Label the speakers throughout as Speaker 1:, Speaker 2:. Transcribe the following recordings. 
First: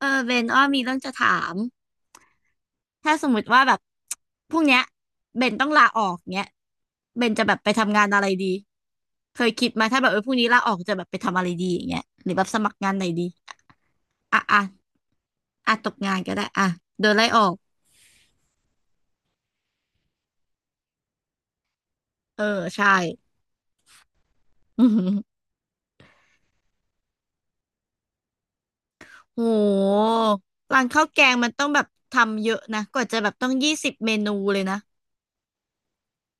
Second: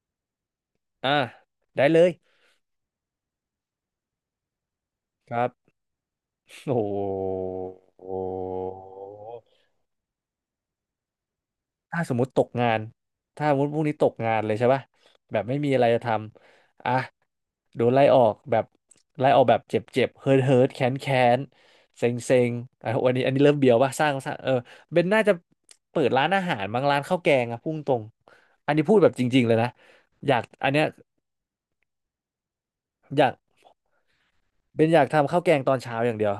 Speaker 1: เออเบนอ้อมีเรื่อง
Speaker 2: อ่า
Speaker 1: จะถาม
Speaker 2: ได้เลย
Speaker 1: ถ้าสมมติว่าแบบพรุ่งเนี้ย
Speaker 2: ค
Speaker 1: เบ
Speaker 2: รับ
Speaker 1: นต้องลาออกเนี้ย
Speaker 2: โอ
Speaker 1: เบน
Speaker 2: ้
Speaker 1: จะแบบไปทำงา
Speaker 2: โห
Speaker 1: นอะไรดีเคยคิดมาถ้าแบบพรุ่งนี้ลาออกจะแบบไปทำอะไรดีอย่างเงี้
Speaker 2: ถ้า
Speaker 1: ย
Speaker 2: สมม
Speaker 1: หรื
Speaker 2: ติ
Speaker 1: อ
Speaker 2: ต
Speaker 1: แบ
Speaker 2: ก
Speaker 1: บส
Speaker 2: งา
Speaker 1: มัคร
Speaker 2: น
Speaker 1: งานไหนดี
Speaker 2: ถ้าสมมติพรุ่งนี้ตกงาน
Speaker 1: อ่ะ
Speaker 2: เลย
Speaker 1: อ่ะ
Speaker 2: ใช่ป่ะแบบไม่มี
Speaker 1: อ่ะ
Speaker 2: อะไร
Speaker 1: ตก
Speaker 2: จะท
Speaker 1: งานก็ได้อ่ะ
Speaker 2: ำอ่ะ
Speaker 1: โดนไล่ออก
Speaker 2: โดนไล่ออกแบบไล่ออกแบบเจ็บเจ็บเฮิร์ทเฮิร์ทแค้นแค้นเซ็งเซ็
Speaker 1: เออ
Speaker 2: ง
Speaker 1: ใช่
Speaker 2: อ่ะวันนี้อันนี้เริ่มเบียวป่ะสร้าง
Speaker 1: อือ
Speaker 2: เบ
Speaker 1: หื
Speaker 2: น
Speaker 1: อ
Speaker 2: น่าจะเปิดร้านอาหารบางร้านข้าวแกงอะพุ่งตรงอันนี้พูดแบบจ
Speaker 1: โ
Speaker 2: ริงๆเลยนะ
Speaker 1: ห
Speaker 2: อยากอันเนี้
Speaker 1: ร้า
Speaker 2: ย
Speaker 1: นข้าวแกงมันต้องแบบทำเยอะนะกว่าจะ
Speaker 2: อ
Speaker 1: แบ
Speaker 2: ยาก
Speaker 1: บต้องยี่สิบเมนูเลยนะ
Speaker 2: อยากทำข้าวแกงตอนเช้าอย่างเดียว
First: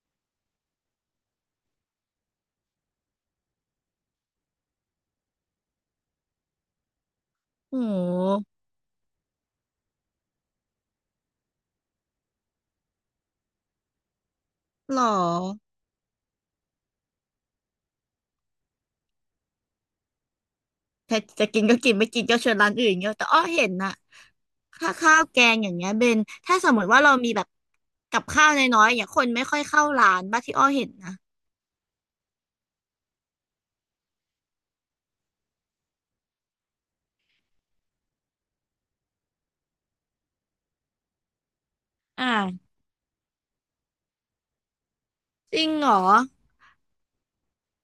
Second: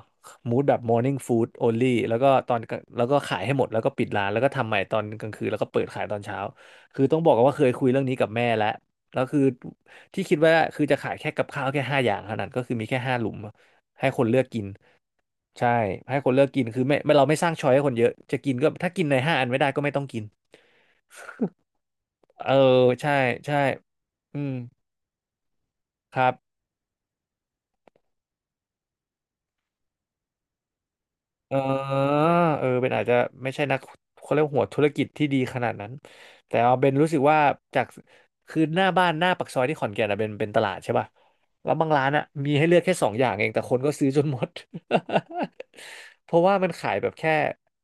Speaker 2: มูดแบบ morning food only แล้วก็ตอนแล้วก็ขายให้หมดแล้วก็ปิดร้านแล้วก็ทำใหม่ตอนกลางคืนแล้วก็เปิดขายตอนเช้าคือต้องบอกกันว่าเคย
Speaker 1: โ
Speaker 2: คุยเรื่องนี้กับ
Speaker 1: ห
Speaker 2: แม่แล้วแล้วคือที่คิดว่าคือจะขายแค่กับข้าวแค่ห้าอย่างเท่านั้นก็คือมีแค่ห้าหลุมให้คนเลือกกิน
Speaker 1: หรอ
Speaker 2: ใช่ให้คนเลือกกินคือไม่เราไม่สร้างช้อยให้คนเยอะจะกินก็ถ้ากินในห้าอันไม่ได้ก็ไม่ต้องกิน
Speaker 1: ถ้่จะกินก็กินไม่กินก็
Speaker 2: เอ
Speaker 1: เช
Speaker 2: อ
Speaker 1: วนร้านอื่น
Speaker 2: ใช่
Speaker 1: เงี้ยแต่อ้อ
Speaker 2: ใช่
Speaker 1: เห็นนะ
Speaker 2: อืม
Speaker 1: ค่าข้าวแกงอย่างเงี้ยเบ
Speaker 2: ค
Speaker 1: น
Speaker 2: รับ
Speaker 1: ถ้าสมมติว่าเรามีแบบกับข้าวน้อยๆอย่างคนไม่ค่อยเข้าร้านบ้างที่อ้อเห็นนะ
Speaker 2: เออเออเป็นอาจจะไม่ใช่นักเขาเรียกว่าหัวธุรกิจที่ดีขนาดนั้นแต่เอาเป็นรู้สึกว่าจากคือหน้าบ้านหน้าปากซอยที่ขอนแก่นอะเป็นตลาดใช่ป่ะแล้วบางร้าน
Speaker 1: อ
Speaker 2: อะมีให้
Speaker 1: ่า
Speaker 2: เลือกแค่สองอย่างเองแต่คนก็ซื้อจนหมด
Speaker 1: จริงเหรอ
Speaker 2: เพราะว่ามันขายแบบแค่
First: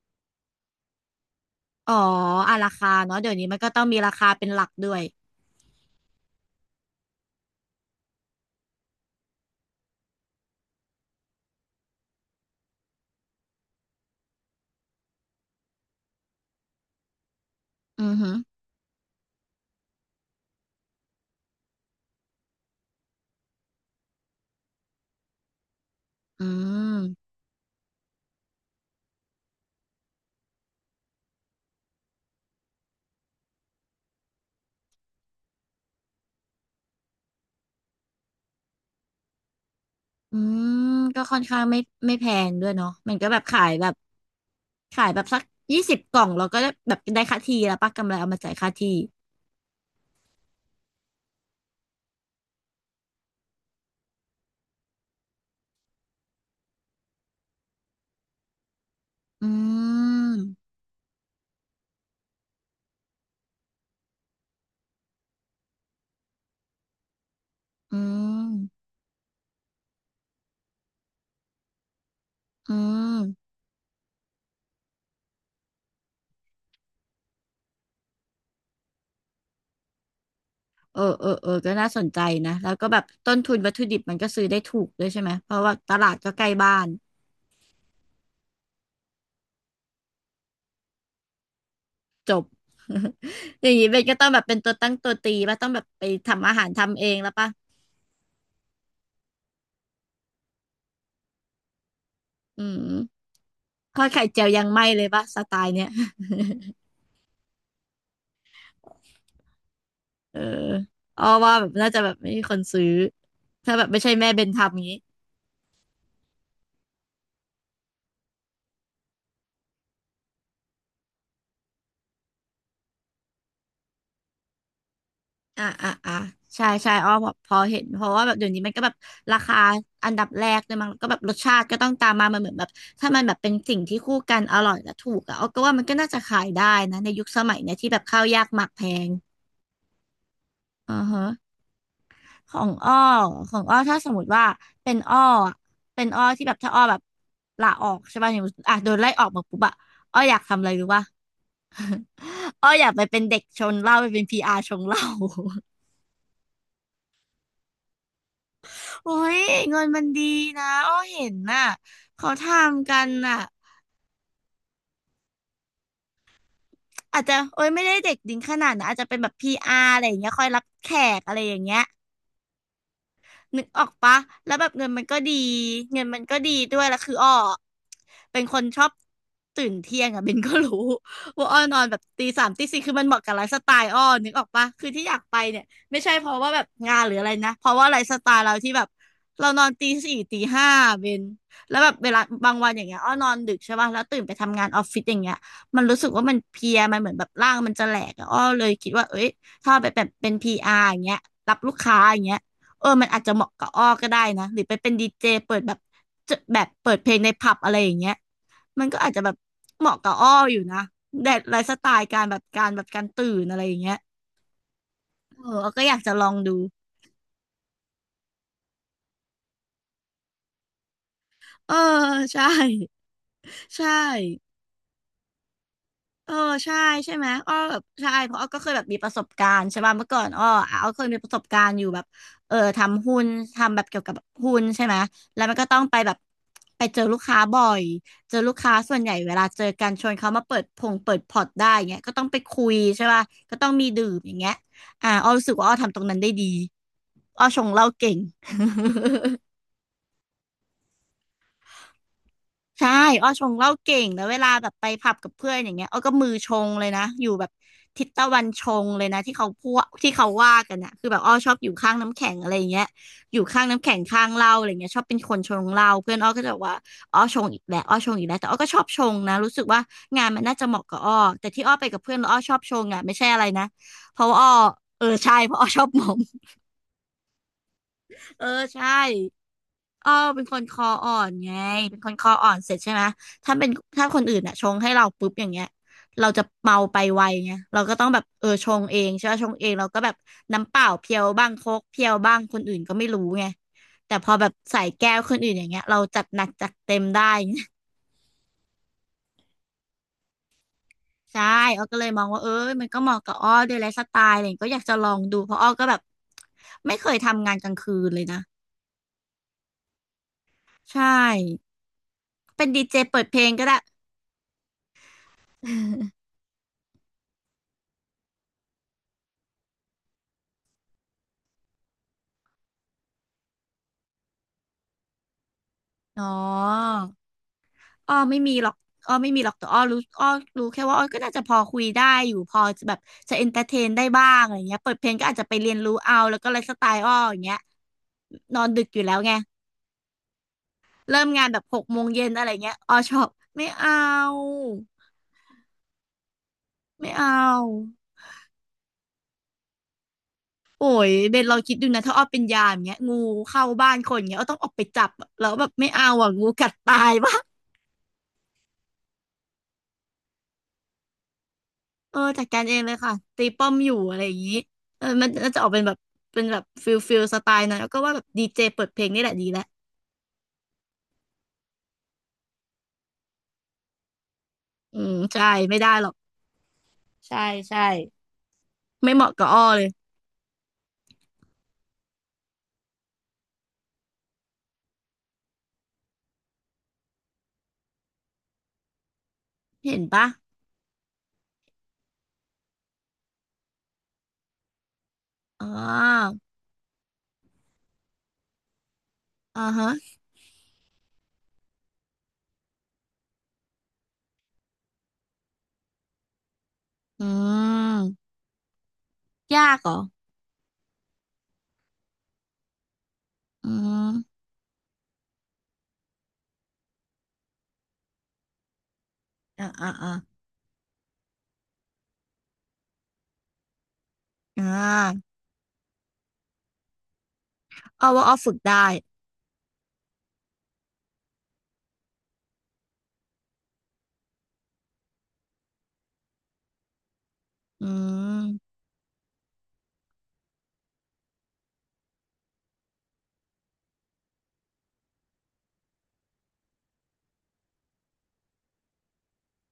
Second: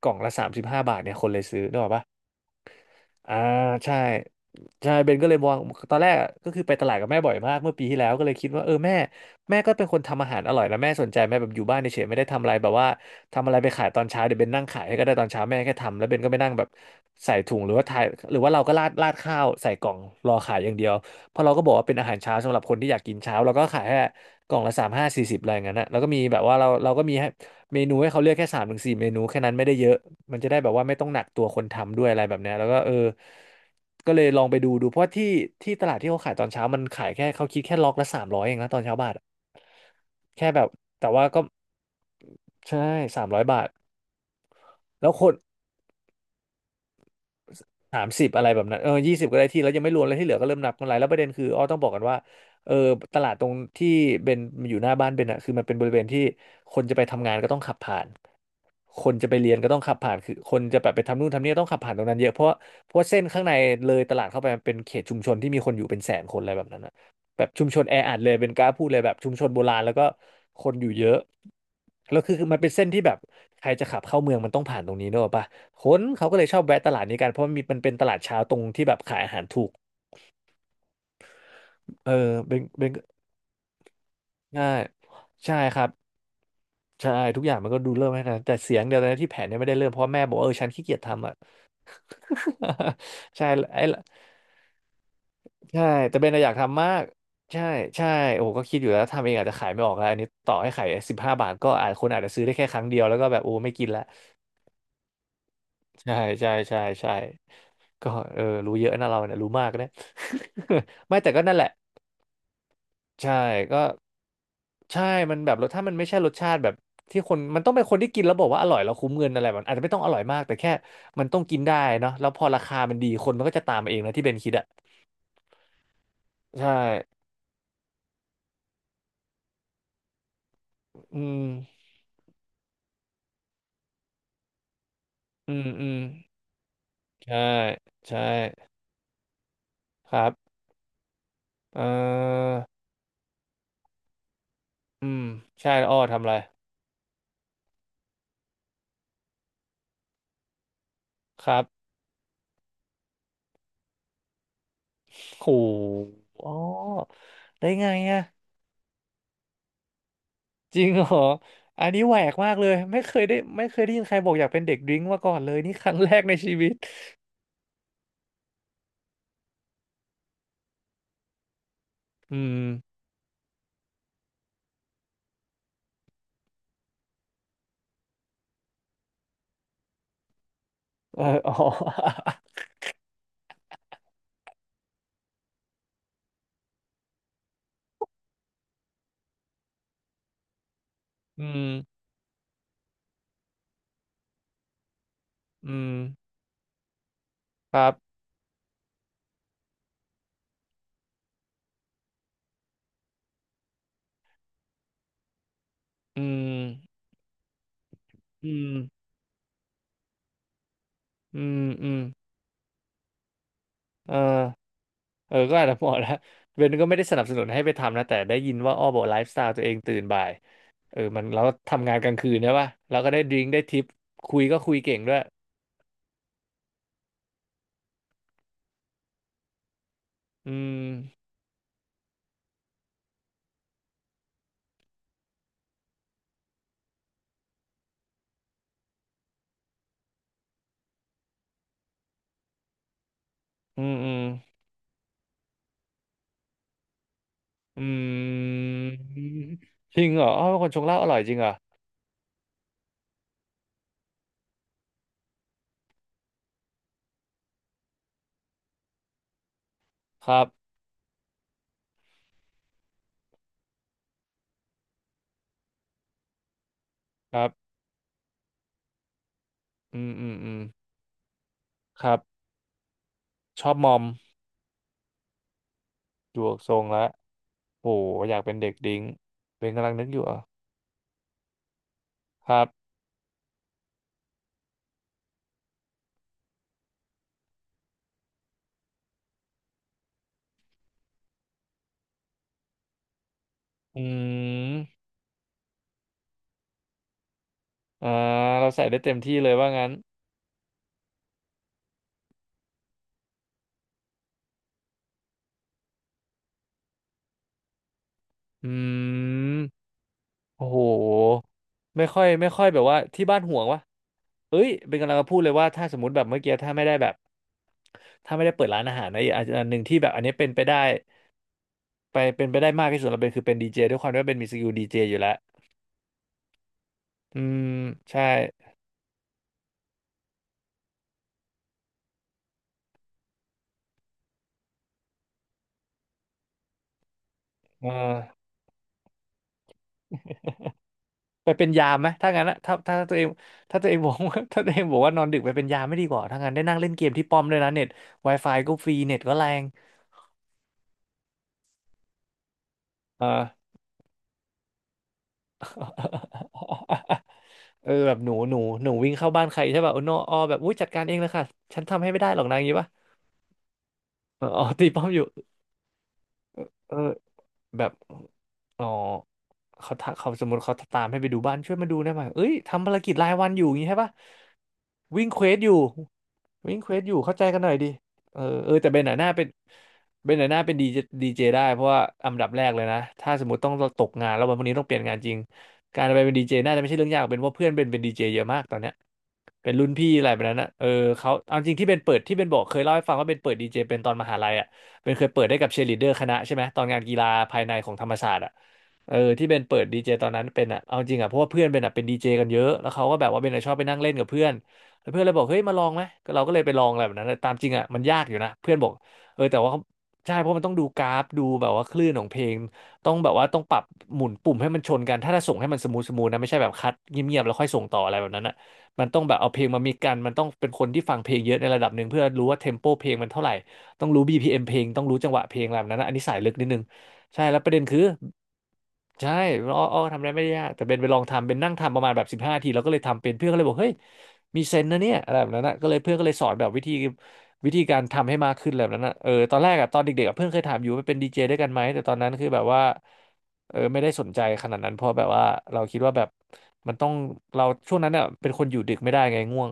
Speaker 2: กล่องละ35 บาทเนี่ยคนเลยซื้อนึกออ
Speaker 1: อ๋
Speaker 2: ก
Speaker 1: อ
Speaker 2: ปะ
Speaker 1: อ่ะราคาเนาะเดี๋ย
Speaker 2: อ่า
Speaker 1: วนี้มันก็ต้อง
Speaker 2: ใช่
Speaker 1: มีราคาเป็นหลักด้
Speaker 2: ใช่
Speaker 1: วย
Speaker 2: เบนก็เลยมองตอนแรกอะก็คือไปตลาดกับแม่บ่อยมากเมื่อปีที่แล้วก็เลยคิดว่าเออแม่ก็เป็นคนทำอาหารอร่อยนะแม่สนใจแม่แบบอยู่บ้านเฉยๆไม่ได้ทำอะไรแบบว่าทำอะไรไปขายตอนเช้าเดี๋ยวเบนนั่งขายให้ก็ได้ตอนเช้าแม่แค่ทำแล้วเบนก็ไปนั่งแบบใส่ถุงหรือว่าทาย
Speaker 1: อือหื
Speaker 2: ห
Speaker 1: อ
Speaker 2: รือว่าเราก็ราดราดข้าวใส่กล่องรอขายอย่างเดียวเพราะเราก็บอกว่าเป็นอาหารเช้าสำหรับคนที่อยากกินเช้าเราก็ขายแค่กล่องละสามห้าสี่สิบอะไรอย่างนั้นนะแล้วก็มีแบบ
Speaker 1: อื
Speaker 2: ว่าเราก็มี
Speaker 1: ม
Speaker 2: เมนูให้เขาเลือกแค่สามถึงสี่เมนูแค่นั้นไม่ได้เยอะมันจะได้แบบว่าไม่ต้องหนักตัวคนทำด้วยอะไรแบบเนี้ยแล้วก็เออก็เลยลองไปดูดูเพราะว่าที่ที่ตลาดที่เขาขายตอนเช้ามันขายแค่เขาคิดแค่ล็อกละสามร้อยเองนะตอนเช้าบาทอะ
Speaker 1: อื
Speaker 2: แค่แบบ
Speaker 1: ม
Speaker 2: แต่
Speaker 1: ก็
Speaker 2: ว่า
Speaker 1: ค่อ
Speaker 2: ก็
Speaker 1: นข้างไม่แพงด้วย
Speaker 2: ใช่
Speaker 1: เนาะมัน
Speaker 2: สา
Speaker 1: ก็
Speaker 2: ม
Speaker 1: แบ
Speaker 2: ร้อ
Speaker 1: บ
Speaker 2: ยบาท
Speaker 1: ขา
Speaker 2: แล้
Speaker 1: ย
Speaker 2: ว
Speaker 1: แบ
Speaker 2: ค
Speaker 1: บ
Speaker 2: น
Speaker 1: สักยี่สิบกล่องเราก็ได้แบบได้ค่าที่แล้วป้า
Speaker 2: สา
Speaker 1: กำ
Speaker 2: ม
Speaker 1: ไร
Speaker 2: สิบ
Speaker 1: เอามา
Speaker 2: อะไร
Speaker 1: จ่าย
Speaker 2: แบบ
Speaker 1: ค่า
Speaker 2: นั้นเออ
Speaker 1: ที่
Speaker 2: 20ก็ได้ที่แล้วยังไม่รวมอะไรที่เหลือก็เริ่มนับกันไรแล้วประเด็นคืออ้อต้องบอกกันว่าเออตลาดตรงที่เบนอยู่หน้าบ้านเบนอะคือมันเป็นบริเวณที่คนจะไปทำงานก็ต้องขับผ่าน คนจะไป
Speaker 1: อื
Speaker 2: เรียนก็ต้องขับผ่านคือ
Speaker 1: ม
Speaker 2: คนจะแบบไปทำนู่นทำนี่ต้องขับผ่านตรงนั้นเยอะเพราะเส้นข้างในเลยตลาดเข้าไปมันเป็นเขตชุมชนที่มีคนอยู่เป็นแสนคนอะไรแบบนั้นนะแบบชุมชนแอ
Speaker 1: อื
Speaker 2: อัดเลยเป็น
Speaker 1: ม
Speaker 2: กล้าพูดเลยแบบชุมชนโบราณแล้วก็คนอยู่เยอะแล้วคือมันเป็น
Speaker 1: อื
Speaker 2: เส้นที่แบบ
Speaker 1: ม
Speaker 2: ใครจะขับเข้าเมืองมันต้องผ่านตรงนี้เนกอะปะคนเขาก็เลยชอบแวะตลาดนี้กันเพราะมันมีมันเป็นตลาดเช้าตรงที่แบบขายอาหารถูก
Speaker 1: เออเออเออก็น่าสน
Speaker 2: เออ
Speaker 1: ใจนะ
Speaker 2: เป็น
Speaker 1: แล้ว
Speaker 2: เป็
Speaker 1: ก็
Speaker 2: น
Speaker 1: แบบต้นทุนวัตถุดิบมันก็ซื้อได้
Speaker 2: ใช่
Speaker 1: ถูกด้วยใช่ไหมเพ
Speaker 2: ใช่
Speaker 1: ราะว่า
Speaker 2: ครับ
Speaker 1: ตลาดก็ใกล้บ้าน
Speaker 2: ใช่ทุกอย่างมันก็ดูเริ่มให้นะแต่เสียงเดียวนะที่แผนเนี่ยไม่ได้เริ่มเพราะแม่บอกว่าเออฉันขี้เกียจทำอ่ะ
Speaker 1: จบ
Speaker 2: ใช่
Speaker 1: อย่าง
Speaker 2: ไอ้
Speaker 1: นี้เบนก็ต้องแบบเป็นตัวตั้งตัวตีป่ะต้องแบ
Speaker 2: ใช่
Speaker 1: บไป
Speaker 2: แต่เบนอะอ
Speaker 1: ทำ
Speaker 2: ยาก
Speaker 1: อาหาร
Speaker 2: ทำมา
Speaker 1: ทำ
Speaker 2: ก
Speaker 1: เองแล้วป่ะ
Speaker 2: ใช่ใช่โอ้โหก็คิดอยู่แล้วทำเองอาจจะขายไม่ออกแล้วอันนี้ต่อให้ขายสิบห้าบาทก็อาจคนอาจจะซื้อได้
Speaker 1: อื
Speaker 2: แค่ครั้งเดี
Speaker 1: ม
Speaker 2: ยวแล้วก็แบบโอ้ไม่กิน
Speaker 1: ท
Speaker 2: ละ
Speaker 1: อดไข่เจียวยังไม่เลยป่ะสไตล์เนี้ย
Speaker 2: ใช่ใช่ใช่ใช่ก็เออรู้เยอะนะเราเนี่ยรู้มากนะ
Speaker 1: เออ
Speaker 2: ไม่
Speaker 1: อ้อ
Speaker 2: แต่ก็
Speaker 1: ว่า
Speaker 2: นั่นแห
Speaker 1: แบ
Speaker 2: ละ
Speaker 1: บน่าจะแบบไม่มีคนซื้อ
Speaker 2: ใช่
Speaker 1: ถ้า
Speaker 2: ก็
Speaker 1: แบบไม่ใช่แม่เบนทำอย่างนี้
Speaker 2: ใช่มันแบบรสถ้ามันไม่ใช่รสชาติแบบที่คนมันต้องเป็นคนที่กินแล้วบอกว่าอร่อยแล้วคุ้มเงินอะไรมันอาจจะไม่ต้องอร่อยมากแต่แค่มันต้องกินได้เนาะแล้วพอราคามันดีคนมันก็จะตามมาเองนะที่เบนคิดอะ
Speaker 1: อ่าอ่าอ่าใช่
Speaker 2: ใช่
Speaker 1: ใช่อ้อพอเห็นเพราะว่าแบบเดี๋ยวนี้มันก็แบบราคาอันดับแรกเลยมั้งแล้วก็แบ
Speaker 2: อื
Speaker 1: บรส
Speaker 2: ม
Speaker 1: ชาติก็ต้องตามมามันเหมือนแบบถ้ามันแบบเป็นสิ่งที่คู่กันอร่อยและถูกอะอ้อ
Speaker 2: อื
Speaker 1: ก็
Speaker 2: ม
Speaker 1: ว่ามั
Speaker 2: อื
Speaker 1: นก็
Speaker 2: ม
Speaker 1: น่าจะขายได้นะในยุค
Speaker 2: ใช่
Speaker 1: สมัยเนี่ยที่แบบ
Speaker 2: ใช่
Speaker 1: ข้าวยากหมากแพง
Speaker 2: ครับ
Speaker 1: อ่าฮะ
Speaker 2: เอ่อ
Speaker 1: ของอ้อของอ้อถ้าสมมติว่าเป็น
Speaker 2: อื
Speaker 1: อ้อ
Speaker 2: ม
Speaker 1: อะ
Speaker 2: ใช่อ้อ
Speaker 1: เป็นอ้
Speaker 2: ทำ
Speaker 1: อ
Speaker 2: อะไร
Speaker 1: ที่แบบถ้าอ้อแบบลาออกใช่ป่ะอย่างอ่ะโดนไล่ออกมาปุ๊บอะอ้ออยากทำอะไรรู้ป่ะ
Speaker 2: ครับ
Speaker 1: อ้ออยากไปเป็นเด็กชงเหล้าไปเป็นพีอาร์ชงเหล้า
Speaker 2: โหอ้อได้ไงอะ
Speaker 1: โอ้ยเงินมันดีนะ
Speaker 2: จริง
Speaker 1: อ้อ
Speaker 2: เหรอ
Speaker 1: เห็นน่ะ
Speaker 2: อันนี้แหว
Speaker 1: เขา
Speaker 2: ก
Speaker 1: ท
Speaker 2: มากเลย
Speaker 1: ำกันน่ะ
Speaker 2: ไม่เคยได้ยินใครบอกอยากเป็นเด็กดริ้งก์มาก่อนเลยนี่ครั้งแรกในชีวิต
Speaker 1: อาจจะโอ้ยไม่ได้เด็กดิ้งขนาดนะอาจจะเป็นแบบพีอาร์อะไรอย่างเงี้ยคอยรับแขกอะไรอย่างเงี้ย
Speaker 2: อืม
Speaker 1: นึกออกปะแล้วแบบเงินมันก็ดีด้วยแล้วคืออ้อเป็นคนชอบตื่นเที่ยงอะเบนก็รู้
Speaker 2: เออ
Speaker 1: ว่า
Speaker 2: อ๋อ
Speaker 1: อ้อนอนแบบตีสามตีสี่คือมันเหมาะกับไลฟ์สไตล์อ้อนึกออกปะคือที่อยากไปเนี่ยไม่ใช่เพราะว่าแบบงานหรืออะไรนะเพราะว่าไลฟ์สไตล์เราที่แบบเรานอนตีสี่ตีห้าเบน
Speaker 2: อืม
Speaker 1: แล้วแบบเวลาบางวันอย่างเงี้ยอ้อนอนดึกใช่ปะแล้วตื่นไปทำงานออฟฟิศอย่างเงี้ย
Speaker 2: อื
Speaker 1: มัน
Speaker 2: ม
Speaker 1: รู้สึกว่ามันเพลียมันเหมือนแบบร่างมัน
Speaker 2: ค
Speaker 1: จะ
Speaker 2: รั
Speaker 1: แหลก
Speaker 2: บ
Speaker 1: อะอ้อเลยคิดว่าเอ้ยถ้าไปแบบเป็นพีอาร์อย่างเงี้ยรับลูกค้าอย่างเงี้ย เออมันอาจจะเหมาะกับอ้อก็ได้นะ หรือไปเป็นดีเจเปิดแบบ
Speaker 2: อื
Speaker 1: จะแบ
Speaker 2: ม
Speaker 1: บเปิดเพลงในผับอะไรอย่างเงี้ย
Speaker 2: อืม
Speaker 1: มันก็อาจจะแบบเหมาะกับอ้ออยู่นะแต
Speaker 2: อื
Speaker 1: ไล
Speaker 2: ม
Speaker 1: ฟ์สไต
Speaker 2: อืม
Speaker 1: ล์การตื่นอะไรอย่างเงี้ย
Speaker 2: เออ เออ
Speaker 1: เอ
Speaker 2: ก็
Speaker 1: อ
Speaker 2: อาจ
Speaker 1: อ้อ
Speaker 2: จะ
Speaker 1: ก็
Speaker 2: เห
Speaker 1: อ
Speaker 2: มาะ
Speaker 1: ยาก
Speaker 2: แล้ว
Speaker 1: จะลองดู
Speaker 2: เบนก็ไม่ได้สนับสนุนให้ไปทำนะแต่ได้ยินว่าอ้อบอกไลฟ์สไตล์ตัวเองตื่นบ่ายเออมันแล้ว
Speaker 1: เออ
Speaker 2: ทำงานกลางคืน
Speaker 1: ใช่
Speaker 2: ใช่ป่ะแล้วก็ได้ดริงก์ได้ทิป
Speaker 1: ใช่
Speaker 2: คุยก็คุยเก่งด้วย
Speaker 1: เออใช่ใช่ไหมอ้อแบบใช่เพราะอ้อก็เคยแบบมีประสบการณ์ใช่ป่ะเมื่อก่อนอ้อ
Speaker 2: อื
Speaker 1: อ่ะอ้อเคยมี
Speaker 2: ม
Speaker 1: ประสบการณ์อยู่แบบเออทำหุ้นทำแบบเกี่ยวกับหุ้นใช่ไหมแล้วมันก็ต้องไปแบบไปเจอลูกค้าบ่อยเจอลูกค้าส่วนใหญ่เวลาเจอกันชวนเขามาเปิดพงเปิดพอร์ตได้เงี้ยก็ต้องไปคุยใช่ป่ะก็ต้อง
Speaker 2: อื
Speaker 1: มี
Speaker 2: ม
Speaker 1: ดื่
Speaker 2: อื
Speaker 1: ม
Speaker 2: ม
Speaker 1: อย่างเงี้ยอ่าอ้อรู้สึกว่าอ้อทำตรงนั้นได้ดีอ้อชงเห
Speaker 2: อื
Speaker 1: ล้าเก่ง
Speaker 2: มจริงเหรออ้อเป็นคนชงเหล้าอร่อยจริงเหรอ
Speaker 1: ใช่อ้อชงเหล้าเก่งแล้ว เวลาแบบไปผับกับเพื่อนอย่างเงี้ยอ้อก็มือชงเลยนะอยู่แบบทิศตะวันชงเลยนะที่เขาพูดที่
Speaker 2: ค
Speaker 1: เขา
Speaker 2: รับ
Speaker 1: ว่ากันนะคือแบบอ้อชอบอยู่ข้างน้ำแข็งอะไรอย่างเงี้ยอยู่ข้างน้ำแข็งข้างเหล้าอะไรเงี้ยชอบเป็นคนชงเหล้าเพื่อนอ้อก็จะบอกว่าอ้อ
Speaker 2: ค
Speaker 1: ช
Speaker 2: รั
Speaker 1: งอีก
Speaker 2: บ
Speaker 1: แล้วอ้อชงอีกแล้วแต่อ้อก็ชอบชงนะรู้สึกว่า
Speaker 2: อืม
Speaker 1: งา
Speaker 2: อื
Speaker 1: น
Speaker 2: ม
Speaker 1: มัน
Speaker 2: อื
Speaker 1: น่า
Speaker 2: ม
Speaker 1: จะเหมาะกับอ้อแต่ที่อ้อไปกับ
Speaker 2: ค
Speaker 1: เพื่
Speaker 2: รั
Speaker 1: อนแล้วอ้อ
Speaker 2: บ
Speaker 1: ชอบชงอ่ะไม่ใช่อะไร
Speaker 2: ช
Speaker 1: นะ
Speaker 2: อบมอม
Speaker 1: เพราะว่าอ้อเออใช่เพราะอ้อชอบหมอม
Speaker 2: ดูออกทรงแล้วโหอยาก
Speaker 1: เออ
Speaker 2: เป็นเด็กด
Speaker 1: ใช่
Speaker 2: ริงก์เบนกำลังนึกอยู่เหรอ่ะ
Speaker 1: เป็นคนคออ่อนไงเป็นคนคออ่
Speaker 2: ค
Speaker 1: อน
Speaker 2: รับ
Speaker 1: เสร็จใช่ไหมถ้าเป็นถ้าคนอื่นอ่ะชงให้เราปุ๊บอย่างเงี้ยเราจะเมาไปไวไงเราก็ต้องแบบชงเองใช่ไหมชงเองเราก็แบบน้ำเปล่าเพียวบ้างโค้กเพียวบ้างคนอื่นก็ไม่รู้ไง
Speaker 2: อื
Speaker 1: แต่พอแบบ
Speaker 2: ม
Speaker 1: ใส่แก้วคนอื่นอย่างเงี้ยเราจัดหนักจัดเต็มได้
Speaker 2: อ่าเราใส่ได้เต็มที่เลยว่างั้น
Speaker 1: ใช่อ้อก็เลยมองว่ามันก็เหมาะกับอ้อด้วยไลฟ์สไตล์อะไรอย่างเงี้ยก็อยากจะลองดูเพราะอ้อก็แบบไม่เคยทำงานกลางคืนเลยนะ
Speaker 2: อืม โอ้โห
Speaker 1: ใช่
Speaker 2: ไม่ค่
Speaker 1: เป็
Speaker 2: อย
Speaker 1: น
Speaker 2: แบ
Speaker 1: ดี
Speaker 2: บ
Speaker 1: เจ
Speaker 2: ว่า
Speaker 1: เปิ
Speaker 2: ที่
Speaker 1: ดเพ
Speaker 2: บ้าน
Speaker 1: ลง
Speaker 2: ห่วง
Speaker 1: ก็ได้
Speaker 2: วะเอ้ยเป็นกำลังจะพูดเลยว่าถ้าสมมติแบบเมื่อกี้ถ้าไม่ได้แบบถ้าไม่ได้เปิดร้านอาหารนะอกอันหนึ่งที่แบบอันนี้เป็นไปได้มากที่สุดเราเป็นคือเป็นดีเจด้วยความที่ว่าเป็นมีสกิลดีเจอยู่แล้ว
Speaker 1: อ๋อ
Speaker 2: อืม
Speaker 1: อ้อ
Speaker 2: ใช่
Speaker 1: ไม่มีหรอกอ้อไม่มีหรอกแต่อ้อรู้อ้อรู้แค่ว่าอ้อก็น่าจะพอคุยได้อยู่พอจะแบบจะเอนเตอร์เทนได้บ้างอะไรเงี้ยเปิดเพลงก็อาจจะไปเรียนรู้เอาแล้วก็ไลฟ์สไตล์อ้ออย่างเงี้ย
Speaker 2: เออ
Speaker 1: นอนดึกอยู่แล้วไงเริ่มงา
Speaker 2: ไป
Speaker 1: นแบ
Speaker 2: เป็
Speaker 1: บ
Speaker 2: น
Speaker 1: หก
Speaker 2: ยาม
Speaker 1: โม
Speaker 2: ไห
Speaker 1: ง
Speaker 2: ม
Speaker 1: เย็
Speaker 2: ถ้า
Speaker 1: นอะ
Speaker 2: งั้น
Speaker 1: ไร
Speaker 2: นะ
Speaker 1: เงี้ยอ้อชอบไม่
Speaker 2: ถ้าตัวเอ
Speaker 1: เอา
Speaker 2: งบอกว่า ถ้าตัวเองบอกว่านอนดึกไปเป็นยามไม่ดีกว่าถ้างั้นได้นั่งเล่นเกม
Speaker 1: ไม่
Speaker 2: ที่
Speaker 1: เอา
Speaker 2: ป้อมด้วยนะเน็ต Wi-Fi ก็ฟรีเน็ตก็แรง
Speaker 1: โอ้ยเบนลองคิดดูนะถ้าอ้อเป็นยามเงี้ยงู
Speaker 2: เออ
Speaker 1: เข้าบ้านคนเงี้ยอ้อต้องออกไปจับอะแล้วแบบไม่เอาอ่ะงูกัดตายป่ะ
Speaker 2: เออแบบหนูวิ่งเข้าบ้านใครใช่ป่ะโอ้โนออแบบอุ้ยจัดการเองเลยค่ะฉันทำให้ไม่ได้หรอ
Speaker 1: จั
Speaker 2: ก
Speaker 1: ด
Speaker 2: นะอ
Speaker 1: การ
Speaker 2: ย่างงี้
Speaker 1: เอง
Speaker 2: ป่ะ
Speaker 1: เลยค่ะตีป้อมอยู่อะไรอย่าง
Speaker 2: เออ
Speaker 1: นี้
Speaker 2: อ๋อตีป้อมอยู่
Speaker 1: มันน่าจะออกเป็นแบบเป็นแบบฟิ
Speaker 2: เออ
Speaker 1: ลฟิลสไตล์หนะ
Speaker 2: แบ
Speaker 1: แล้ว
Speaker 2: บ
Speaker 1: ก็ว่าแบบดีเจเปิ
Speaker 2: อ๋อ
Speaker 1: ดเพลงนี่แหละดีแล้ว
Speaker 2: เขาถ้าเขาสมมติเขาตามให้ไปดูบ้านช่วยมาดูได้ไหมเอ้ยทำภารกิจรายวันอยู่อย่างงี้ใช่ปะ
Speaker 1: อืม
Speaker 2: วิ่งเคว
Speaker 1: ใช่
Speaker 2: สอยู่
Speaker 1: ไม่ได้หรอก
Speaker 2: วิ่งเควสอยู่เข้า
Speaker 1: ใช่
Speaker 2: ใจกันหน่อย
Speaker 1: ใช่
Speaker 2: ดิเออเออแต่เบนห
Speaker 1: ไม่
Speaker 2: น่ะ
Speaker 1: เห
Speaker 2: หน้า
Speaker 1: มาะ
Speaker 2: เป็
Speaker 1: กั
Speaker 2: น
Speaker 1: บอ้อเลย
Speaker 2: เบนหน่ะหน้าเป็นดีเจดีเจได้เพราะว่าอันดับแรกเลยนะถ้าสมมติต้องตกงานแล้ววันพรุ่งนี้ต้องเปลี่ยนงานจริงการไปเป็นดีเจน่าจะไม่ใช่เรื่องยากเป็นว่าเพื่อนเบนเป็นดีเจเยอะมากตอนเนี้ยเป็นรุ่น
Speaker 1: เห็น
Speaker 2: พี่อะ
Speaker 1: ปะ
Speaker 2: ไรแบบนั้นนะเออเขาเอาจริงที่เบนเปิดที่เบนบอกเคยเล่าให้ฟังว่าเบนเปิดดีเจเป็นตอนมหาลัยอ่ะเปนเคยเปิดได้
Speaker 1: อ๋
Speaker 2: กับเชียร์ลีดเดอร์ค
Speaker 1: อ
Speaker 2: ณะใช่ไหมตอนงานกีฬาภายในของธรรมศาสตร์อ่ะ เออที่เป็น
Speaker 1: อ่า
Speaker 2: เปิด
Speaker 1: ฮะ
Speaker 2: ดีเจตอนนั้นเป็นอ่ะเอาจริงอ่ะเพราะว่าเพื่อนเป็นอ่ะเป็นดีเจกันเยอะแล้วเขาก็แบบว่าเบนอ่ะชอบไปนั่งเล่นกับเพื่อนแล้วเพื่อนเลยบอกเฮ้ยมาลองไหมก็เราก็เลยไปลองอะไรแบบ
Speaker 1: อื
Speaker 2: นั้นแต่ตามจริงอ่ะมันยาก
Speaker 1: ม
Speaker 2: อยู่นะเพื่อนบอกเออแต่ว่า
Speaker 1: ยาก
Speaker 2: เขา
Speaker 1: เหรอ
Speaker 2: ใช่เพราะมันต้องดูกราฟดูแบบว่าคลื่นของเพลงต้องแบบว่าต้อง
Speaker 1: อื
Speaker 2: ปรับ
Speaker 1: ม
Speaker 2: หมุนปุ่มให้มันชนกันถ้าจะส่งให้มันสมูทสมูทนะไม่ใช่แบบคัดเงียบๆแล้วค่อยส่งต่ออะไรแบบนั้นอ่ะมันต้องแบบเอาเพล
Speaker 1: อ่า
Speaker 2: งมา
Speaker 1: อ่า
Speaker 2: มี
Speaker 1: อ่า
Speaker 2: กันมันต้องเป็นคนที่ฟังเพลงเยอะในระดับหนึ่งเพื่อรู้ว่าเทมโปเพลงมันเท่าไหร่ต้องรู้BPM
Speaker 1: อ่
Speaker 2: เพลงต้องรู้จัง
Speaker 1: า
Speaker 2: หวะเพลงอะไรแบบนั้นนะอันนี้สายลึกนิดนึงใช่แล้วประเด็นคือ
Speaker 1: อ้อว่าอ้อฝึกได้
Speaker 2: ใช่อ้ออ้อทำอะไรไม่ได้ยากแต่เบนไปลองทำเบนนั่งทำประมาณแบบ15 ทีแล้วก็เลยทำเป็นเพื่อนก็เลยบอกเฮ้ยมีเซนส์นะเนี่ยอะไรแบบนั้นนะก็เลยเพื่อนก็เลยสอนแบบวิธี
Speaker 1: อื
Speaker 2: การทำให้มากขึ้นอะ
Speaker 1: ม
Speaker 2: ไรแบบนั้นนะเออตอนแรกอะตอนเด็กๆอะเพื่อนเคยถามอยู่ว่าเป็นดีเจด้วยกันไหม แต่ตอนนั้นคือแบบว่าเออไม่ได้สนใจขนาดนั้น เพราะแบบว่าเราคิดว่าแบบมันต้องเราช่วงนั้นอะเป็นคนอยู่ดึกไม่ได้ไงง่วง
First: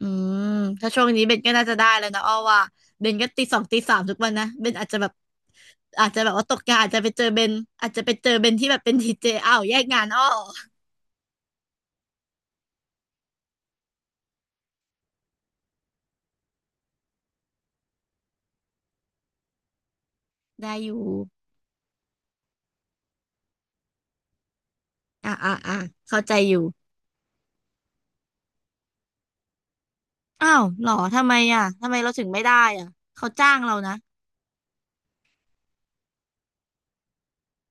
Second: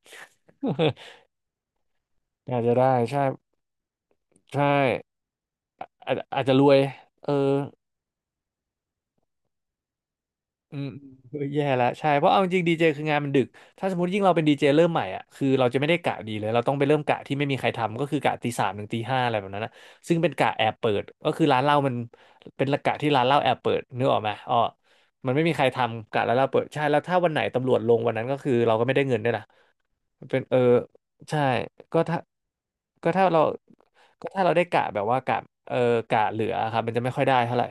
Speaker 1: อืมถ้าช่วงนี้เบนก็น่าจะได้แล้วนะอ้อ
Speaker 2: อา
Speaker 1: ว่า
Speaker 2: จจะได้
Speaker 1: เบน
Speaker 2: ใช่
Speaker 1: ก็ตีสองตีสามทุกวันนะเบ
Speaker 2: ใช่
Speaker 1: นอาจจะแบบอาจ
Speaker 2: อาจ
Speaker 1: จะแบบ
Speaker 2: อาจ
Speaker 1: ว่า
Speaker 2: จะ
Speaker 1: ตก
Speaker 2: รว
Speaker 1: งา
Speaker 2: ย
Speaker 1: นอาจจะไปเจอ
Speaker 2: เออ
Speaker 1: เบนอาจจะไปเจอเบนที่แบบเป็นดีเจอ้าวแยกงานอ้อ
Speaker 2: อืมเออแย่แลวใช่เพราะเอาจริงดีเจคืองานมันดึกถ้าสมมติยิ่งเราเป็นดีเจเริ่มใหม่อ่ะคือเราจะไม่ได้กะดีเลยเราต้องไปเริ่มกะที่ไม่มีใครทำก็คือกะตี 3 ถึงตี 5อะไรแบบนั้นนะซึ่งเป็นกะแอ
Speaker 1: ได้
Speaker 2: บเปิ
Speaker 1: อ
Speaker 2: ด
Speaker 1: ยู่
Speaker 2: ก็คือร้านเหล้ามันเป็นกะที่ร้านเหล้าแอบเปิดนึกออกไหมอ๋อมั
Speaker 1: อ่ะ
Speaker 2: นไม่
Speaker 1: อ่ะ
Speaker 2: มีใคร
Speaker 1: อ่ะ
Speaker 2: ทำ
Speaker 1: เข้า
Speaker 2: กะ
Speaker 1: ใจ
Speaker 2: ร้านเหล้า
Speaker 1: อ
Speaker 2: เปิ
Speaker 1: ยู่
Speaker 2: ดใช่แล้วถ้าวันไหนตำรวจลงวันนั้นก็คือเราก็ไม่ได้เงินด้วยนะเป็น
Speaker 1: อ้า
Speaker 2: เออ
Speaker 1: วเหรอทำไม
Speaker 2: ใช่
Speaker 1: อ่ะทำไม
Speaker 2: ก็
Speaker 1: เรา
Speaker 2: ถ้า
Speaker 1: ถึงไม่ได้อ่ะ
Speaker 2: ก็ถ้า
Speaker 1: เขา
Speaker 2: เรา
Speaker 1: จ้างเรานะ
Speaker 2: ก็ถ้าเราได้กะแบบว่ากะเออกะเหลือครับมันจะไม่ค่อยได้เท่าไหร่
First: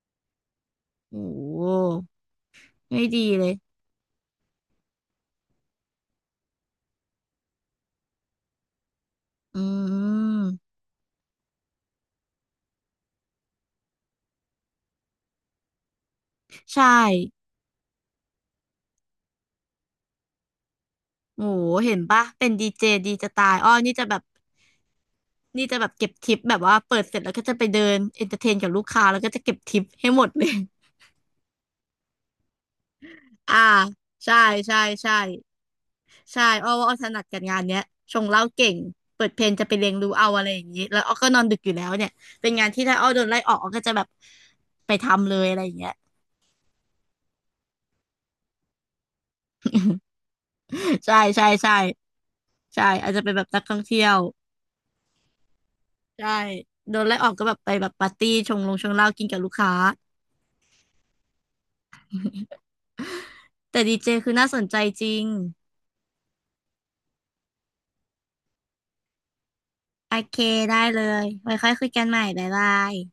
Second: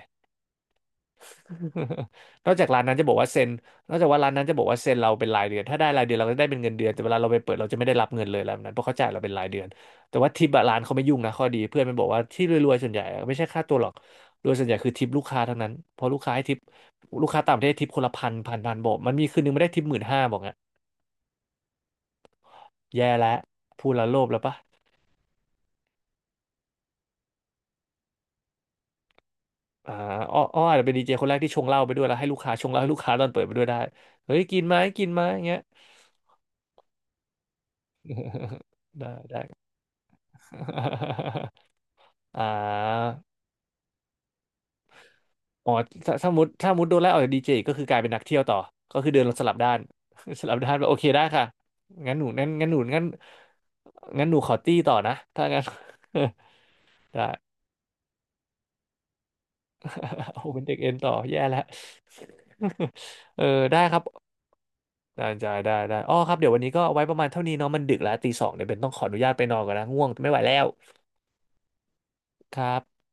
Speaker 1: โอ้โห
Speaker 2: นอกจากร้านนั้น
Speaker 1: ไม่
Speaker 2: จะบอก
Speaker 1: ดี
Speaker 2: ว่าเซ็
Speaker 1: เล
Speaker 2: น
Speaker 1: ย
Speaker 2: นอกจากว่าร้านนั้นจะบอกว่าเซ็นเราเป็นรายเดือนถ้าได้รายเดือนเราก็จะได้เป็นเงินเดือนแต่เวลาเราไปเปิดเราจะไม่ได้รับเงินเลยอะไรแบบนั้นเพราะเขาจ่ายเราเป็นรายเดื
Speaker 1: อื
Speaker 2: อนแต่ว่าทิ
Speaker 1: ม
Speaker 2: ปอะร้านเขาไม่ยุ่งนะข้อดีเพื่อนมันบอกว่าที่รวยๆส่วนใหญ่อะไม่ใช่ค่าตัวหรอกโดยส่วนใหญ่คือทิปลูกค้าทั้งนั้นเพราะลูกค้าให้ทิป
Speaker 1: ใช่
Speaker 2: ลูกค้าต่างประเทศทิปคนละพันพันพันบอกมันมีคืนนึงไม่ได้ทิป15,000บอกงี้
Speaker 1: โอ้โหเห็นปะเป็นดีเจ
Speaker 2: แย่
Speaker 1: ดี
Speaker 2: แล้ว
Speaker 1: จะตายอ้อ
Speaker 2: พูด
Speaker 1: นี่
Speaker 2: แล้
Speaker 1: จะ
Speaker 2: ว
Speaker 1: แบ
Speaker 2: โล
Speaker 1: บ
Speaker 2: ภแล้วปะ
Speaker 1: นี่จะแบบเก็บทิปแบบว่าเปิดเสร็จแล้วก็จะไปเดินเอนเตอร์เทนกับลูกค้าแล้วก็จะเก็บทิป
Speaker 2: อ่า
Speaker 1: ให้หมด
Speaker 2: อ้อ
Speaker 1: เลย
Speaker 2: อ้ออาจจะเป็นดีเจคนแรกที่ชงเหล้าไปด้วยแล้วให้ลูกค้าชงเหล้าให้ลูกค้าตอนเปิดไป
Speaker 1: อ่า
Speaker 2: ด้วยได้เฮ้
Speaker 1: ใช่
Speaker 2: ยกินไหม
Speaker 1: ใช่
Speaker 2: กิน
Speaker 1: ใช่
Speaker 2: ไหมอย่างเงี้ย
Speaker 1: ใช่อ้อว่าอ้อถนัดกับงานเนี้ยชงเหล้าเก่ ง
Speaker 2: ได้
Speaker 1: เปิดเพลงจะ
Speaker 2: ได้
Speaker 1: ไปเลียงรูเอาอะไรอย่างนี้แล้วอ้อก็นอนดึกอยู่แล้วเนี่ย
Speaker 2: อ่
Speaker 1: เป็นงานที่ถ้าอ้อ
Speaker 2: า
Speaker 1: โดนไล่ออกอ้อก็จะแบบไปทำเลยอะไรอ
Speaker 2: อ๋อ
Speaker 1: ย่างเงี้ย
Speaker 2: ถ้าถ้ามุดโดนไล่ออกจากดีเจก็คือกลายเป็นนักเที่ยวต่อ ก็คือเดินลงสลับด้าน สลับด้านแบบโอเค
Speaker 1: ใช่
Speaker 2: ได้ค่ะ
Speaker 1: ใช่ใช่
Speaker 2: งั้นหนูงั้นงั้นหนู
Speaker 1: ใช่
Speaker 2: งั้น
Speaker 1: อาจจะเป็นแบบนักท่องเที่ยว
Speaker 2: งั้นหนูขอตี้ต่อนะถ้างั้น
Speaker 1: ใช่โดน ไล่
Speaker 2: ได้
Speaker 1: ออกก็แบบไปแบบปาร์ตี้ชงลงชงเหล้ากินกับลูกค้า
Speaker 2: โอ้เป็นเด็กเอ็นต่อแย่แล้ว เออได้
Speaker 1: แต่
Speaker 2: ค
Speaker 1: ดี
Speaker 2: รับ
Speaker 1: เจคือน่าสนใจจริ
Speaker 2: ได้
Speaker 1: ง
Speaker 2: ได้ได้ได้อ๋อครับเดี๋ยววันนี้ก็เอาไว้ประมาณเท่านี้เนาะมันดึกแล้วตี 2เดี๋ยวเป็นต้องขออนุญาตไปนอนก่อนนะง่วง
Speaker 1: โอ
Speaker 2: ไม่ไห
Speaker 1: เค
Speaker 2: วแล้ว
Speaker 1: ได้เลยไว้ค่อยคุยกันใหม่บ๊าย
Speaker 2: ค
Speaker 1: บา
Speaker 2: รั
Speaker 1: ย
Speaker 2: บ